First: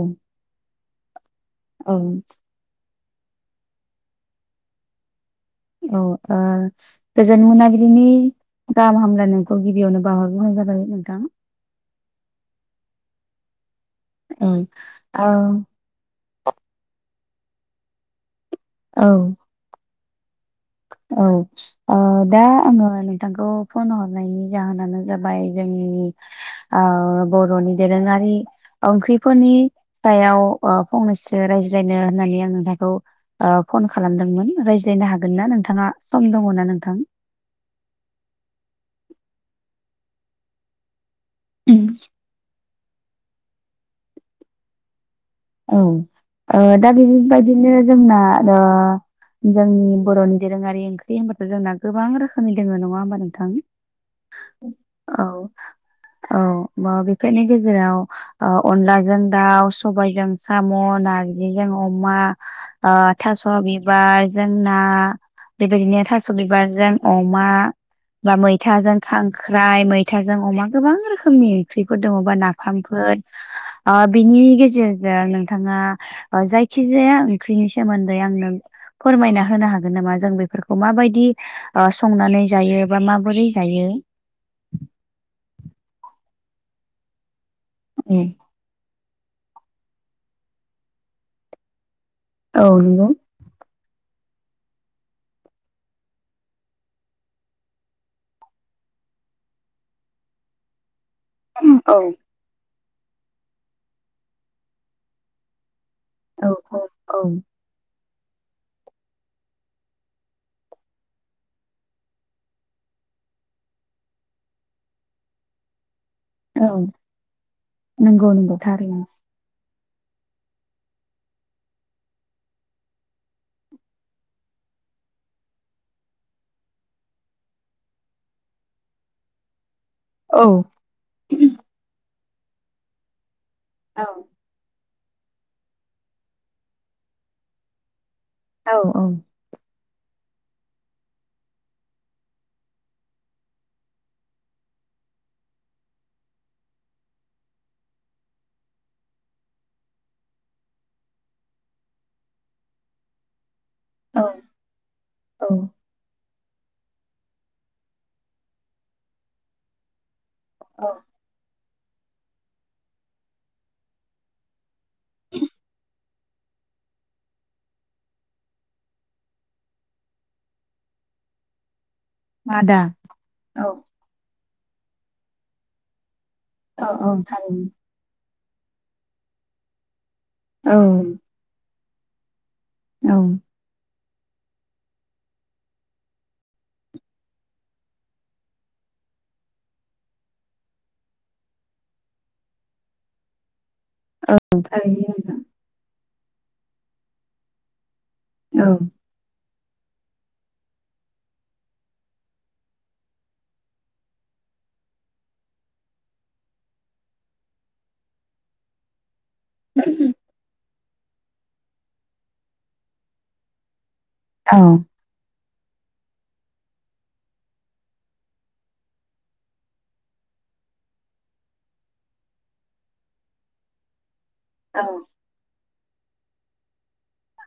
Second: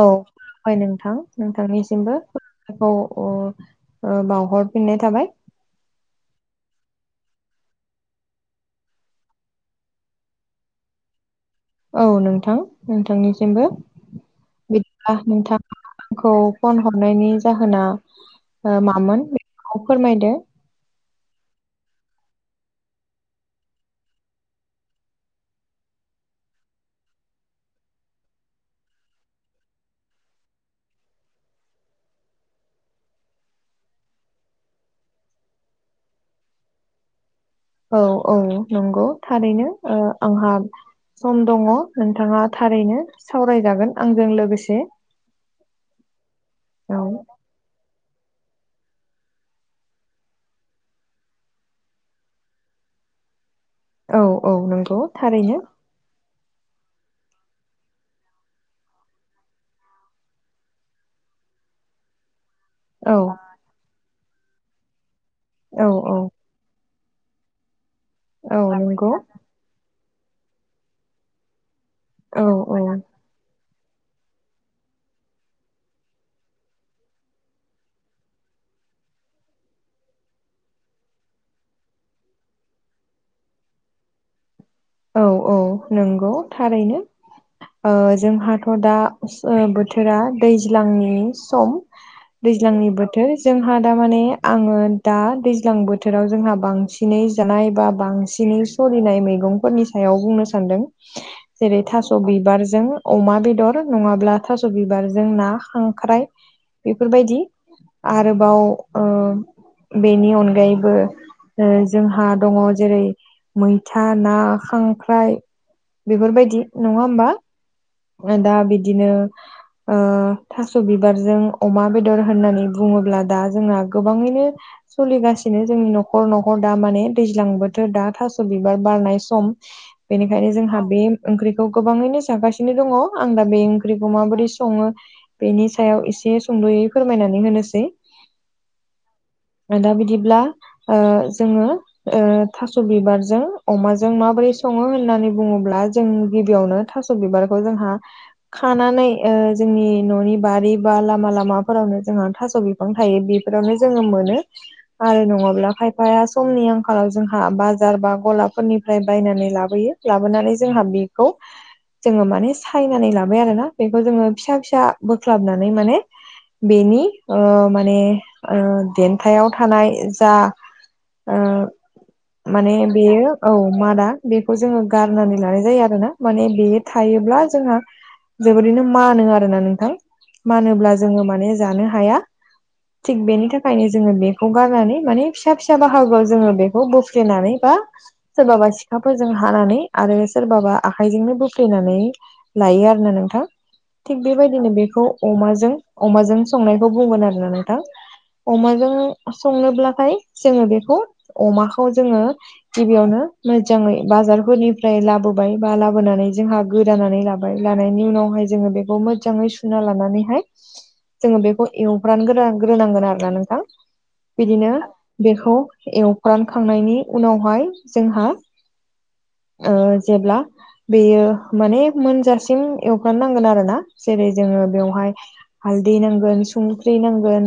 औ फाय नोंथां औ नोंथांनिसिमबो खौ अ ओ बावहरफिननाय थाबाय औ ओ गोजोन मोनाबिलिनि गाहाम हामलानायखौ गिबियावनो बावहरग्रोनाय जाबाय नोंथां। औ नोंथां नोंथांनिसिमबो औ औ बिदिबब्ला नोंथां आंखौ फन हरनायनि जाहोना ओ औ मामोन बेखौ फोरमायदो औ ओ दा आङो नोंथांखौ फन हरनायनि जाहोनानो जाबाय जोंनि औ बर'नि दोरोङारि ओंख्रिफोरनि सायाव ओ फंनैसो रायज्लायनो होननानै आं नोंथांखौ ओ फन खालामदोंमोन रायज्लायनो हागोन ना नोंथाङा सम दङ ना नोंथां? औ औ नंगौ थारैनो ओ आंहा सम दङ नोंथाङा थारैनो सावरायजागोन आंजों लोगोसे। औ ओ दा औ बेबायदिनो जोंना जोंनि बर'नि दोरोङारि ओंख्रि होनबाथ' जोंना गोबां रोखोमनि दोङो नङा होमबा नोंथां। औ औ नंगौ थारैनो औ बा बेफोरनि गेजेराव ओ अनलाजों दाउ, सबायाइजों साम', नारजिजों अमा, औ थास' बिबार जों ना औ बेबायदिनो औ थास' बिबारजों अमा बा औ मैथाजों नंगौ खां ख्राय मैथाजों अमा गोबां रोखोमनि ओंख्रिफोर दङबा औ नाफामफोर ओ बिनि गेजेरजों नोंथाङा जायखिजाया ओंख्रिनि सोमोन्दै आं नों फोरमायना होनो हागोन नामा जों बेफोरखौ माबायदि ओ संनानै जायो बा माबोरै जायो औ औ नंगौ थारैनो ओ उम जोंहाथ' दा ओ बोथोरा दैज्लांनि सम औ दैज्लांनि नंगौ बोथोर जोंहा दामाने आङो दा दैज्लां बोथोराव जोंहा बांसिनै जानाय बा बांसिनै सलिनाय मैगंफोरनि सायाव बुंनो सान्दों जेरै औ थास' बिबारजों अमा बेदर नङाब्ला थास' बिबारजों ना खांख्राय औ औ बिफोरबायदि। आरोबाव ओ बेनि अनगायैबो ओ जोंहा दङ जेरै मैथा ना खांख्राइ बेफोरबायदि नङा होमबा? नोंगौ दा नोंगौ थारैनो। बिदिनो ओ थास' बिबारजों अमा बेदर होननानै बुङोब्ला दा जोंना गोबाङैनो सलिगासिनो जोंनि न'खर न'खर दा माने दैज्लां बोथोर दा थास' बिबार बारनाय सम। औ बेनिखायनो जोंहा बे ओंख्रिखौ गोबाङैनो जागासिनो दङ आं दा बे औ ओंख्रिखौ माबोरै सङो बेनि सायाव एसे सुंद'यै फोरमायनानै होनोसै। औ औ। ओ दा बिदिब्ला ओ जोङो ओ थास' बिबारजों अमाजों माबोरै सङो होननानै बुङोब्ला जों गिबियावनो थास' बिबारखौ जोंहा खानानै ओ जोंनि न'नि बारि बा लामा लामाफोरावनो जोंहा थास' बिफां थायो बेब फोरावनो जोङो औ मोनो आरो नङाब्ला औ खायफाया समनि आंखालाव जोंहा बाजार बा गलाफोरनिफ्राय बायनानै लाबोयो लाबोनानै जोंहा बि खौ जोङो मा माने सायनानै लाबाय आरोना बेखौ जोङो फिसा फिसा बोख्लाबनानै माने बेनि ओ माने ओ देन्थायाव थानाय जा ओ माने मादा बेयो औ मादा बेखौ जोङो गारनानै लानाय जायो आरो ना माने बे औ औ थायोब्ला थारैनो जोंहा जोबोरैनो मानो आरोना नोंथां। औ मानोब्ला जोङो माने जानो हाया औ थिग बेनि थाखा खायनो जोङो बेखौ गारनानै माने फिसा फिसा बाहागोआव जोङो बेखौ बोफ्लेनानै बा सोरबाबा सिखाफोरजों हानानै आरो सोरबाबा आखायजोंनो बो फ्लेनानै लायो आरोना नोंथां थिग औ बेबायदिनो बेखौ थारैनो अमाजों अमाजों संनायखौ बुंगोन आरोना नोंथां नोंथां अमाजों संनोब्लाथाय जोङो बेखौ अमाखौ जोङो गिबियावनो मोजाङै बाजारफोरनिफ्राय लाबोबाय बा लाबोनानै जोंहा गोदानानै लाबाय लानायनि उनावहाय जोङो बेखौ मोजाङै सुना लानानैहाय जोङो बेखौ एवफ्रान गोरान ग्रोनांगोन आरोना नोंथां औ बिदिनो बेखौ एवफ्रानखांनायनि उनावहाय जोंहा ओ जेब्ला बेयो माने मोनजासिम एवफ्रान नांगोन आरो ना जेरै जोङो औ बेवहाय हालदै नांगोन सुंख्रै नांगोन।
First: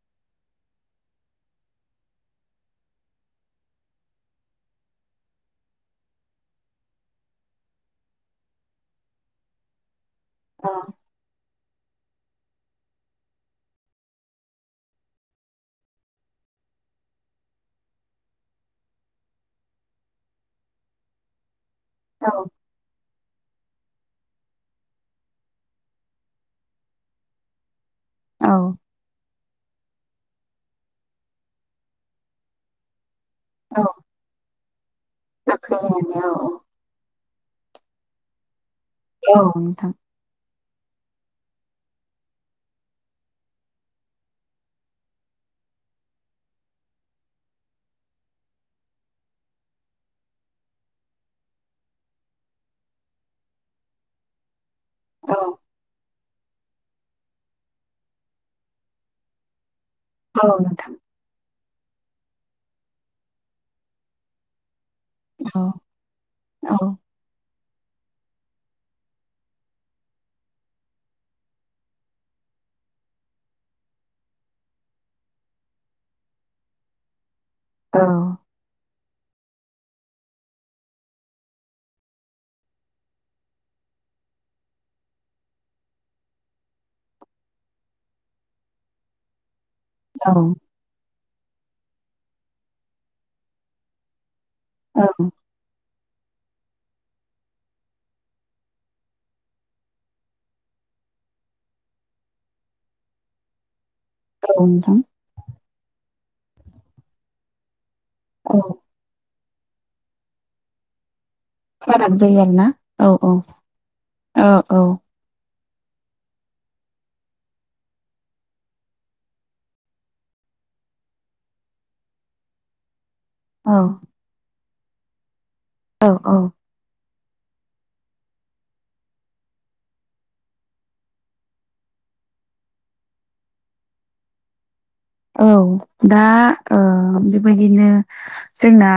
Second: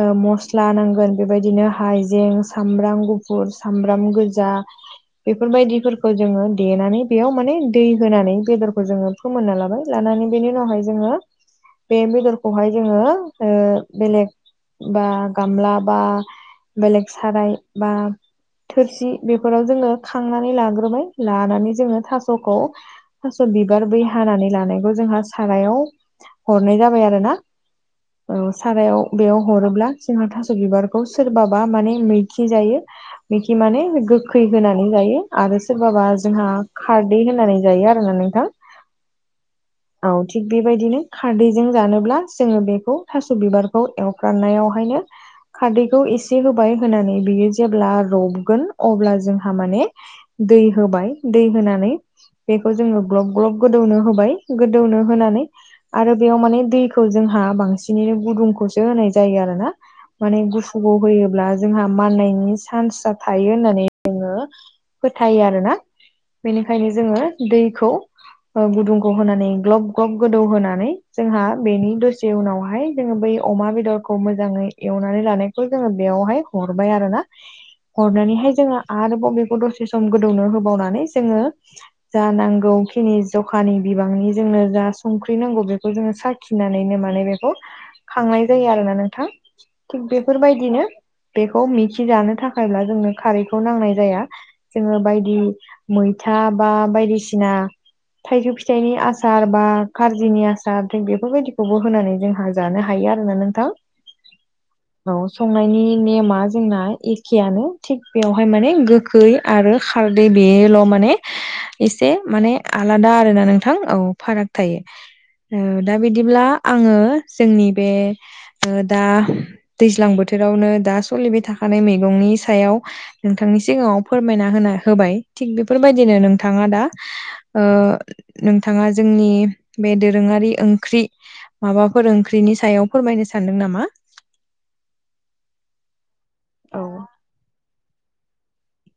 ओ मस्ला नांगोन बेबायदिनो हायजें सामब्राम गुफुर सामब्राम गोजा बेफोरबायदिफोरखौ जोङो देनानै बेयाव माने दै होनानै बेदरखौ जोङो फोमोनना लाबाय लानानै बेनि उनावहाय औ जोङो बे बेदरखौहाय जोङो ओ बेलेग बा गामला बा बेलेग साराय बा थोरसि बेफोराव जोङो खांनानै लाग्रोबाय लानानै जोङो औ थास'खौ थास' बिबार बै हानानै लानायखौ जोंहा सारायाव हरनाय जाबाय आरो ना। औ सारायाव बेयाव हरोब्ला जोंहा थास' बिबारखौ सोरबाबा माने मैखि जायो मैखि माने औ गोखै होनानै जायो आरो सोरबाबा दाख्लैहायनो जोंहा खारदै होनानै जायो आरोना नोंथां औ नोंथां औ थिग बेबायदिनो खारदैजों जानोब्ला जोङो बेखौ थास' बिबारखौ एवफ्रनायावहायनो खारदैखौ एसे होबाय होनानै बियो जेब्ला रबगोन अब्ला जोंहा माने दै होबाय दै होनानै बेखौ जोङो ग्लब ग्लब गोदौनो होबाय गोदौनो होनानै औ आरो बेयाव माने दैखौ जोंहा बांसिनैनो गुदुंखौसो होनाय जायो आरोना माने गुसुखौ नोंथां होयोब्ला जोंहा माननायनि चान्स थायो होननानै जोङो फोथायो औ आरोना औ बेनिखायनो जोङो दैखौ गुदुंखौ होनानै ग्लब - ग्लब गोदौ होनानै जोंहा बेनि दसे उनावहाय जोङो बै अमा बेदरखौ मोजाङै एवनानै लानायखौ जोङो बेयावहाय हरबाय आरो ना [unintelligible] हरनानैहाय जोङो आरोबावबेखौ दसे सम गोदौनो होबावनानै जोङो जा नांगौखिनि जखानि बिबांनि जोंनो जा संख्रि नांगौ बेखौ जोङो साखि फिनानैनो माने बेखौ खांनाय जायो आरोना नोंथां थिग औ बेफोरबायदिनो बेखौ मिथिजानो थाखायब्ला जोंनो खारैखौ नांनाय जाया जोङो औ बायदि मैथा बा बायदिसिना थाइजौ फिथाइनि आसार बा खारजिनि आसार थ बेफोरबायदिखौबो होनानै जोंहा जानो हायो आरोना नोंथां औ नोंथां संनायनि नेमा जोंना एखेआनो थिग बेवहाय औ माने गोखै आरो खारदै बेल' माने एसे फाराग जायो माने आरोना औ आलादा आरो औ ना नोंथां औ फाराग थायो दा बिदिब्ला आङो जोंनि बे दा दैज्लां बोथोरावनो दा सोलिबाय थाखानाय मैगंनि सायाव नोंथांनि औ सिगाङाव फोरमायना होन होबाय थिग औ बेफोरबायदिनो नों औ दा नोंथाङा जोंनि बे दोरोङारि ओंख्रि माबाफोर ओंख्रिनि सायाव फोरमायनो सानदों नामा औ दा औ बेबायदिनो जोंना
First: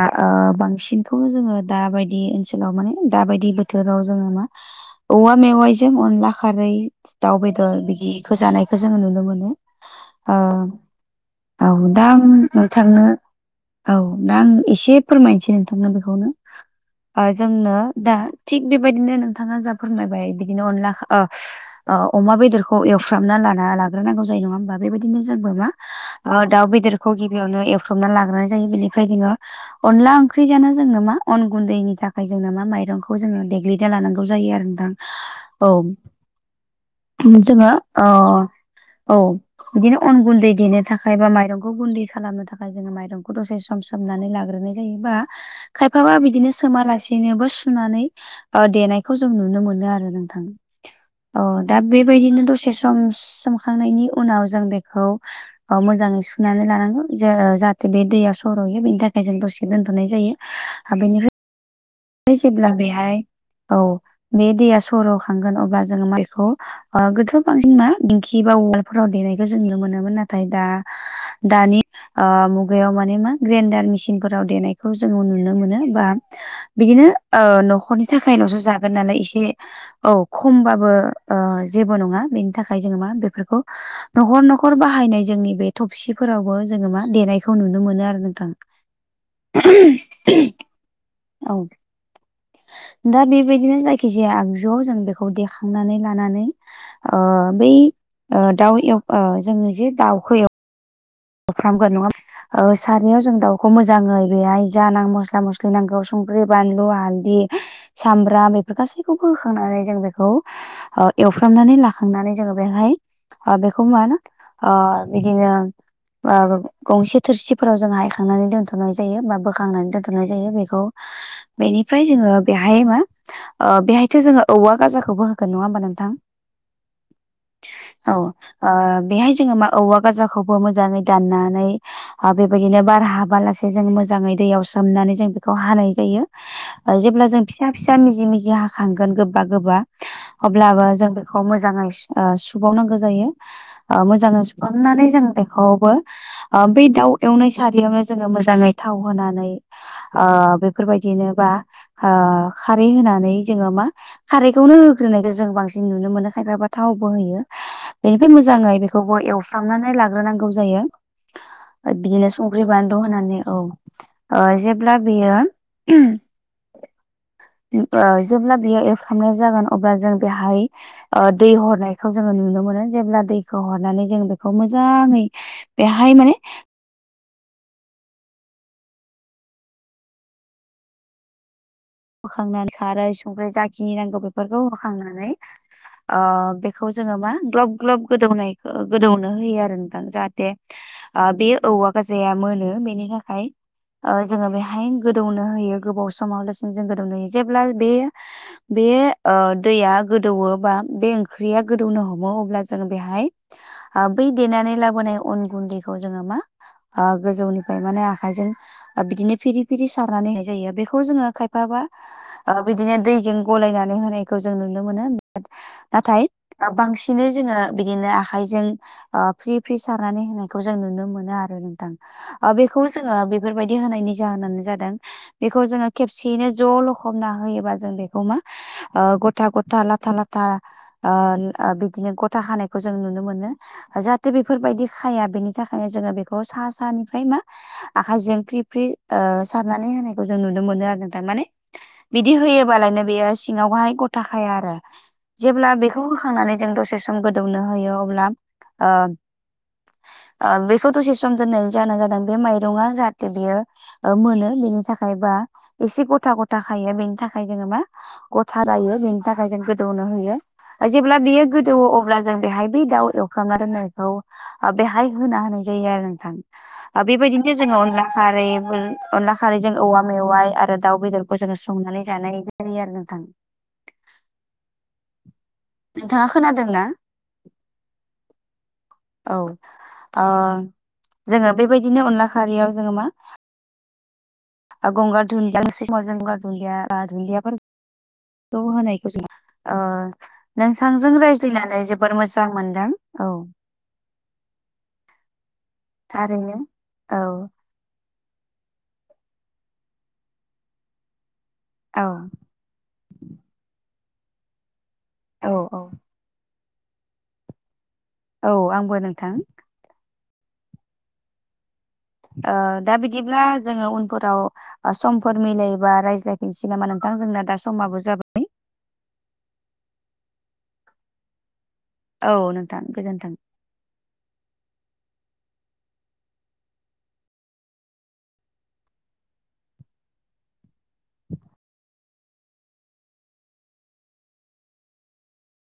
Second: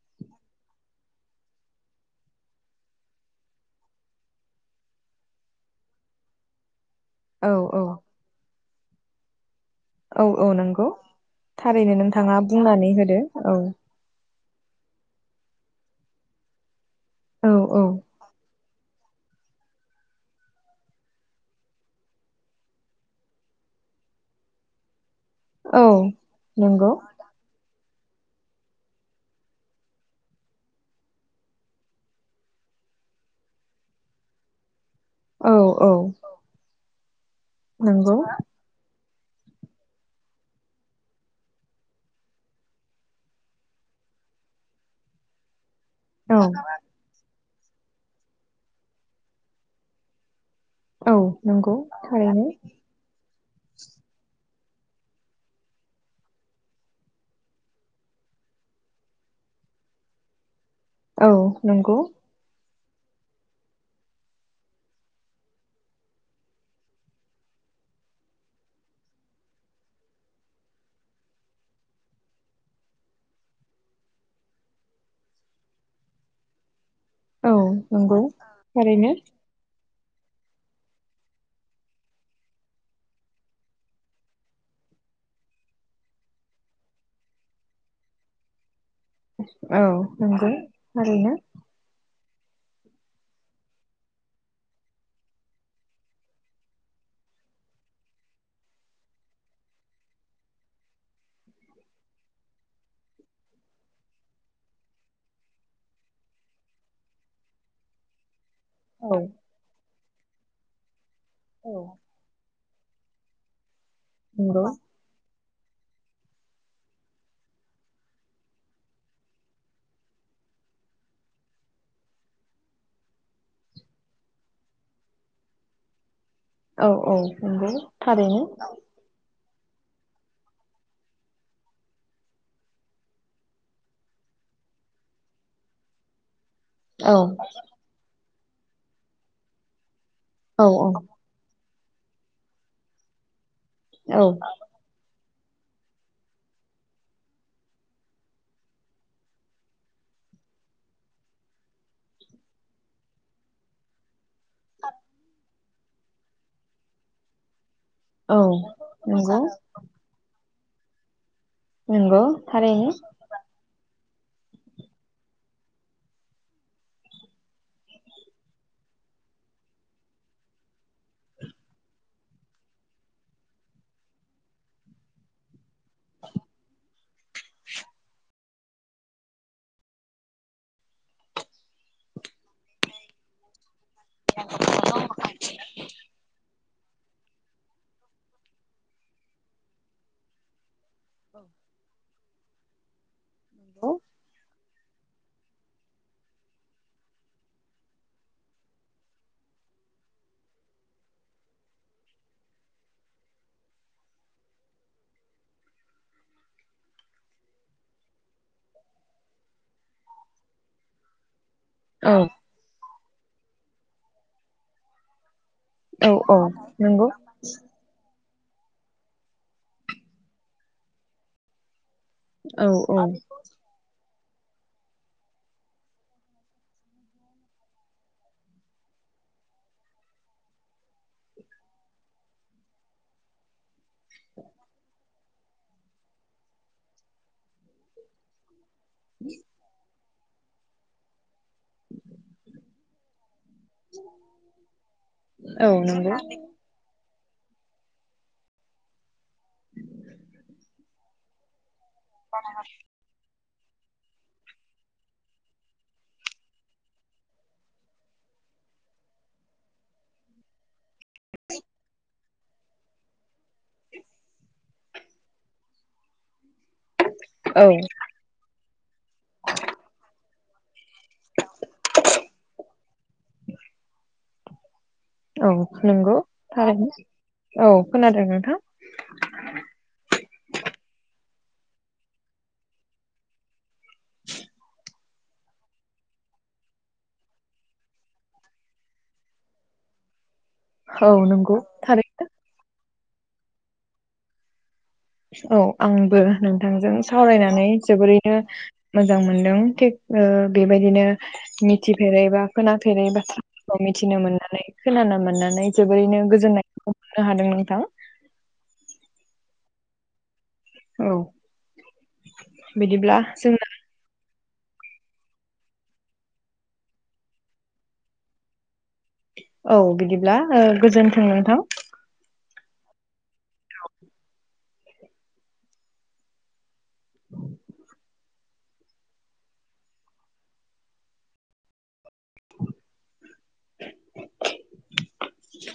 बांसिनखौनो जोङो दाबायदि ओनसोलाव माने दाबायदि बोथोराव जोङो मा औवा मेवाइजों अनला खारै दाउ औ औ बेदर बिदिखौ जानायखौ जोङो नुनो मोनो औ ओ औ नंगौ औ थारैनो दा आं नोंथाङा बुंनानै नोंथांनो होदो औ औ दा आं एसे फोरमायनोसै नोंथांना बेखौनो औ जोंनो औ दा थिग बेबायदिनो नोंथाङा जा फोरमायबाय बिदिनो अनला अमा बेदरखौ एवफ्रामना लाना लाग्रोनांगौ जायो नङा होमबा बेबायदिनो जोंबो मा औ दाउ नंगौ बेदरखौ गिबियावनो एवफ्र्रबना लाग्रोनाय जायो बेनिफ्राय जोङो अनला ओंख्रि जाना जोंनो मा अन गुन्दैनि थाखाय जोंनो मा माइरंखौ जोङो देग्लिना लानांगौ जायो आरो दां औ -औ जोङो नंगौ औ बिदिनो अन गुन्दै देनो थाखाय बा माइरंखौ गुन्दै खालामनो थाखाय जोङो माइरंखौ दसे सम सोमनानै लाग्रोनाय जायोबा खायफाबा औ बिदिनो सोमालासेनोबो सुनानै देनायखौ जों नुनो मोनो आरो नोंथां औ नंगौ दा बेबायदिनो थारैनो दसे सम सोमखांनायनि उनाव जों बेखौ मोजाङै सुनानै लानांगौ ज जाहाथे बे दैया सर'हयो बेनि थाखाय जों दसे दोनथ'नाय जायो ओमफाय नों औ नंगौ फ्राय जेब्ला बेहाय औ बे दैया सर' खांगोन अब्ला जोङो माइखौ गोथो' बांसिन मा दिंखि बा उवालफोराव देनायखौ जों नुनो मोनोमोन नाथाय दा दानि मुगायाव माने मा ग्रेन्डार मेसिनफोराव देनायखौ जोङो नुनो मोनो बा बिदिनो औ न'खरनि नंगौ थाखाय न'सो जागोन थारैनो नालाय एसे औ खमबाबो जेबो नङा बेनि थाखाय जोङो मा बेफोरखौ न'खर न'खर बाहायनाय जोंनि बे थबसिफोरावबो जोङो मा देनायखौ नुनो मोनो आरो नोंथां। [inaudible] औ नंगौ ओरैनो। औ। दा बेबायदिनो जायखि जाया आगजुआव जों बेखौ देखांनानै लानानै। बै दाउ जोङो जे दाउखौ। फ्रामगोन नङा सारनायाव जों दाउखौ मोजाङै बेहाय जान मस्ला मस्लि नांगौ संख्रि बानलु हालदै। सामबाम बेफोर औ गासैखौबो होखांनानै जों बेखौ एवफ्रामनानै औ लाखांनानै जोङो। बेहाय बेखौ मा होना नंगौ बिदिनो गंसे थोरसिफोराव जों हायखांनानै दोन्थ'नाय जायो बा बोखांनानै दोनथ'नाय जायो बेखौ बेनिफ्राय जोङो बेहाय मा बेहायथ' जोङो औवा गाजाखौबो होगोन नङा होमबा नोंथां। औ औ नंगौ औ थारैनो बेहाय जोङो मा औवा गाजाखौबो मोजाङै। गाननानै। बेबायदिनो बार हाबालासे जों मोजाङै दैयाव सोमनानै जों बेखौ हानाय जायो। औ जेब्ला जों फिसा फिसा मिजि मिजि हाखांगोन गोबा गोबा औ अब्लाबो औ जों खौ मोजाङै सुबावनांगौ जायो औ मोजाङै सुखांनानै जों बेखौआवबो बे दाउ एवनाय सारियावनो जोङो मोजाङै थाव होनानै बेफोरबायदिनो बा खारै होनानै जोङो मा खारैखौनो होग्रोनायखौ जों बांसिन नुनो मोनो खायफाबा थावबो होयो। बेनिफ्राय औ मोजाङै बेखौबो नंगौ एवफ्रामनानै लाग्रोनांगौ जायो। नंगौ बिदिनो संख्रि थारैनो बानलु होनानै औ। जेब्ला बेयो। जेब्ला बेयो एरफ्रामनाय जागोन अब्ला जों बेहाय। दै हरनायखौ जोङो नुनो मोनो जेब्ला दैखौ हरनानै जों बेखौ मोजाङै बेेहाय माने होखांनानै खारै संख्रि जाखिनि नांगौ बेफोरखौ होखांनानै खौ जोङो मा ग्लब ग्लब गोदौनाय गोदौनो होयो आरो नोंथां जाहाथे बे औवा गाजाया मोनो बेनि थाखाय जोङो बेहाय गोदौनो होयो गोबाव समाव दसिनो जों गोदौनो होयो जेब्ला बे बे दैया गोदौो बा बे ओंख्रिया गोदौनो हमो अब्ला जोङो बेहाय बै देनानै लाबोनाय अन गुन्दैखौ जोङो मा गोजौनिफ्राय माने आखायजों बिदिनो फिरि फिरि सारनानैहाय जायो बेखौ जोङो खाय बाबा औ बिदिनो दैजों गलायनानै होनायखौ जों नुनो मोनो औ नाथाय औ नंगौ बांसिनै जोङो बिदिनो आखायजों फ्रि फ्रि सारनानै होनायखौ जों नुनो मोनो आरो नोंथां। औ बेखौ औ जोङो बेफोरबायदि होनायनि जाहोनानो जादों बेखौ जोङो खबसेयैनो ज' लखबना होयोबा जों बेखौ मा गथा गथा लाथा लाथा बिदिनो गथा हानायखौ जों नुनो मोनो। जाहाथे बेफोरबायदि खाया बेनि थाखायनो जोङो बेखौ सा सानिफ्राय मा आखायजों ओख्रि फ्रि सारनानै होनायखौ जों नुनो मोनो आरो नों थमाने बिदि होयोबालायनो बेयो सिङावहाय गथाखाया आरो औ जेब्ला बेखौ नंगौ होखांनानै। जों दसे सम गोदौनो होयो अब्ला ओ बेखौ दसे समोम दोननानै जाना जाबाय। बे माइरं जाहाथे बियो मोनो बेनि थाखायबा। एसे गथा गथा खायो बेनि थाखाय जोङो मा गथा गायो बेनि थाखाय जों गोदौनो होयो। जेब्ला बेयो गोदौो अब्ला जों बेहाय ब दाउ एव खालामना दोननायखौ बेहाय होना होनाय जायो आरो नोंथां बेबायदिनोस औ जोङो अनला। खारै अनला खारैजों औवा मेवाइ आरो। दाउ बेदरखौ जोङो संनानै जानाय जायो आरो नोंथां। औ नंगौ नोंथाङा खोनादोंना थारनो औ खोनादों नोंथां। औ ओ जोङो बेबायदिनो अनला खारियाव जोङो मा। गंगार दधन्दिया मजंगार दुन्दिया बा दुन्दियाफोर [unintelligible] तह नखौ ज आ [unintelligible] औ नोंथांजों नंगौ रायज्लायनानै जोबोर थारैनो मोजां मोनदों औ। औ आंबो थारैनो नोंथांजों औ सावरायनानै जोबोरैनो। मोजां मोनदों थिग बेबायदिनो औ मिथिफेरैबा। खोनाफेरै बाथ्राफोरखौ मिथिनो मोननानै खोनानो औ मोननानै औ जोबोरैनो गोजोननाय। नो हादों नोंथां। औ आंबो नोंथां। औ। दा बिदिब्ला जोङो उनफोराव। समफोर मिलायोबा रायज्लायफिनसै नामा नोंथां जोंना दा समाबो जाबाय। औ बिदिब्ला गोजोन्थों नोंथां। औ नोंथां गोजोन्थों। औ। औ [inaudible] [inaudible]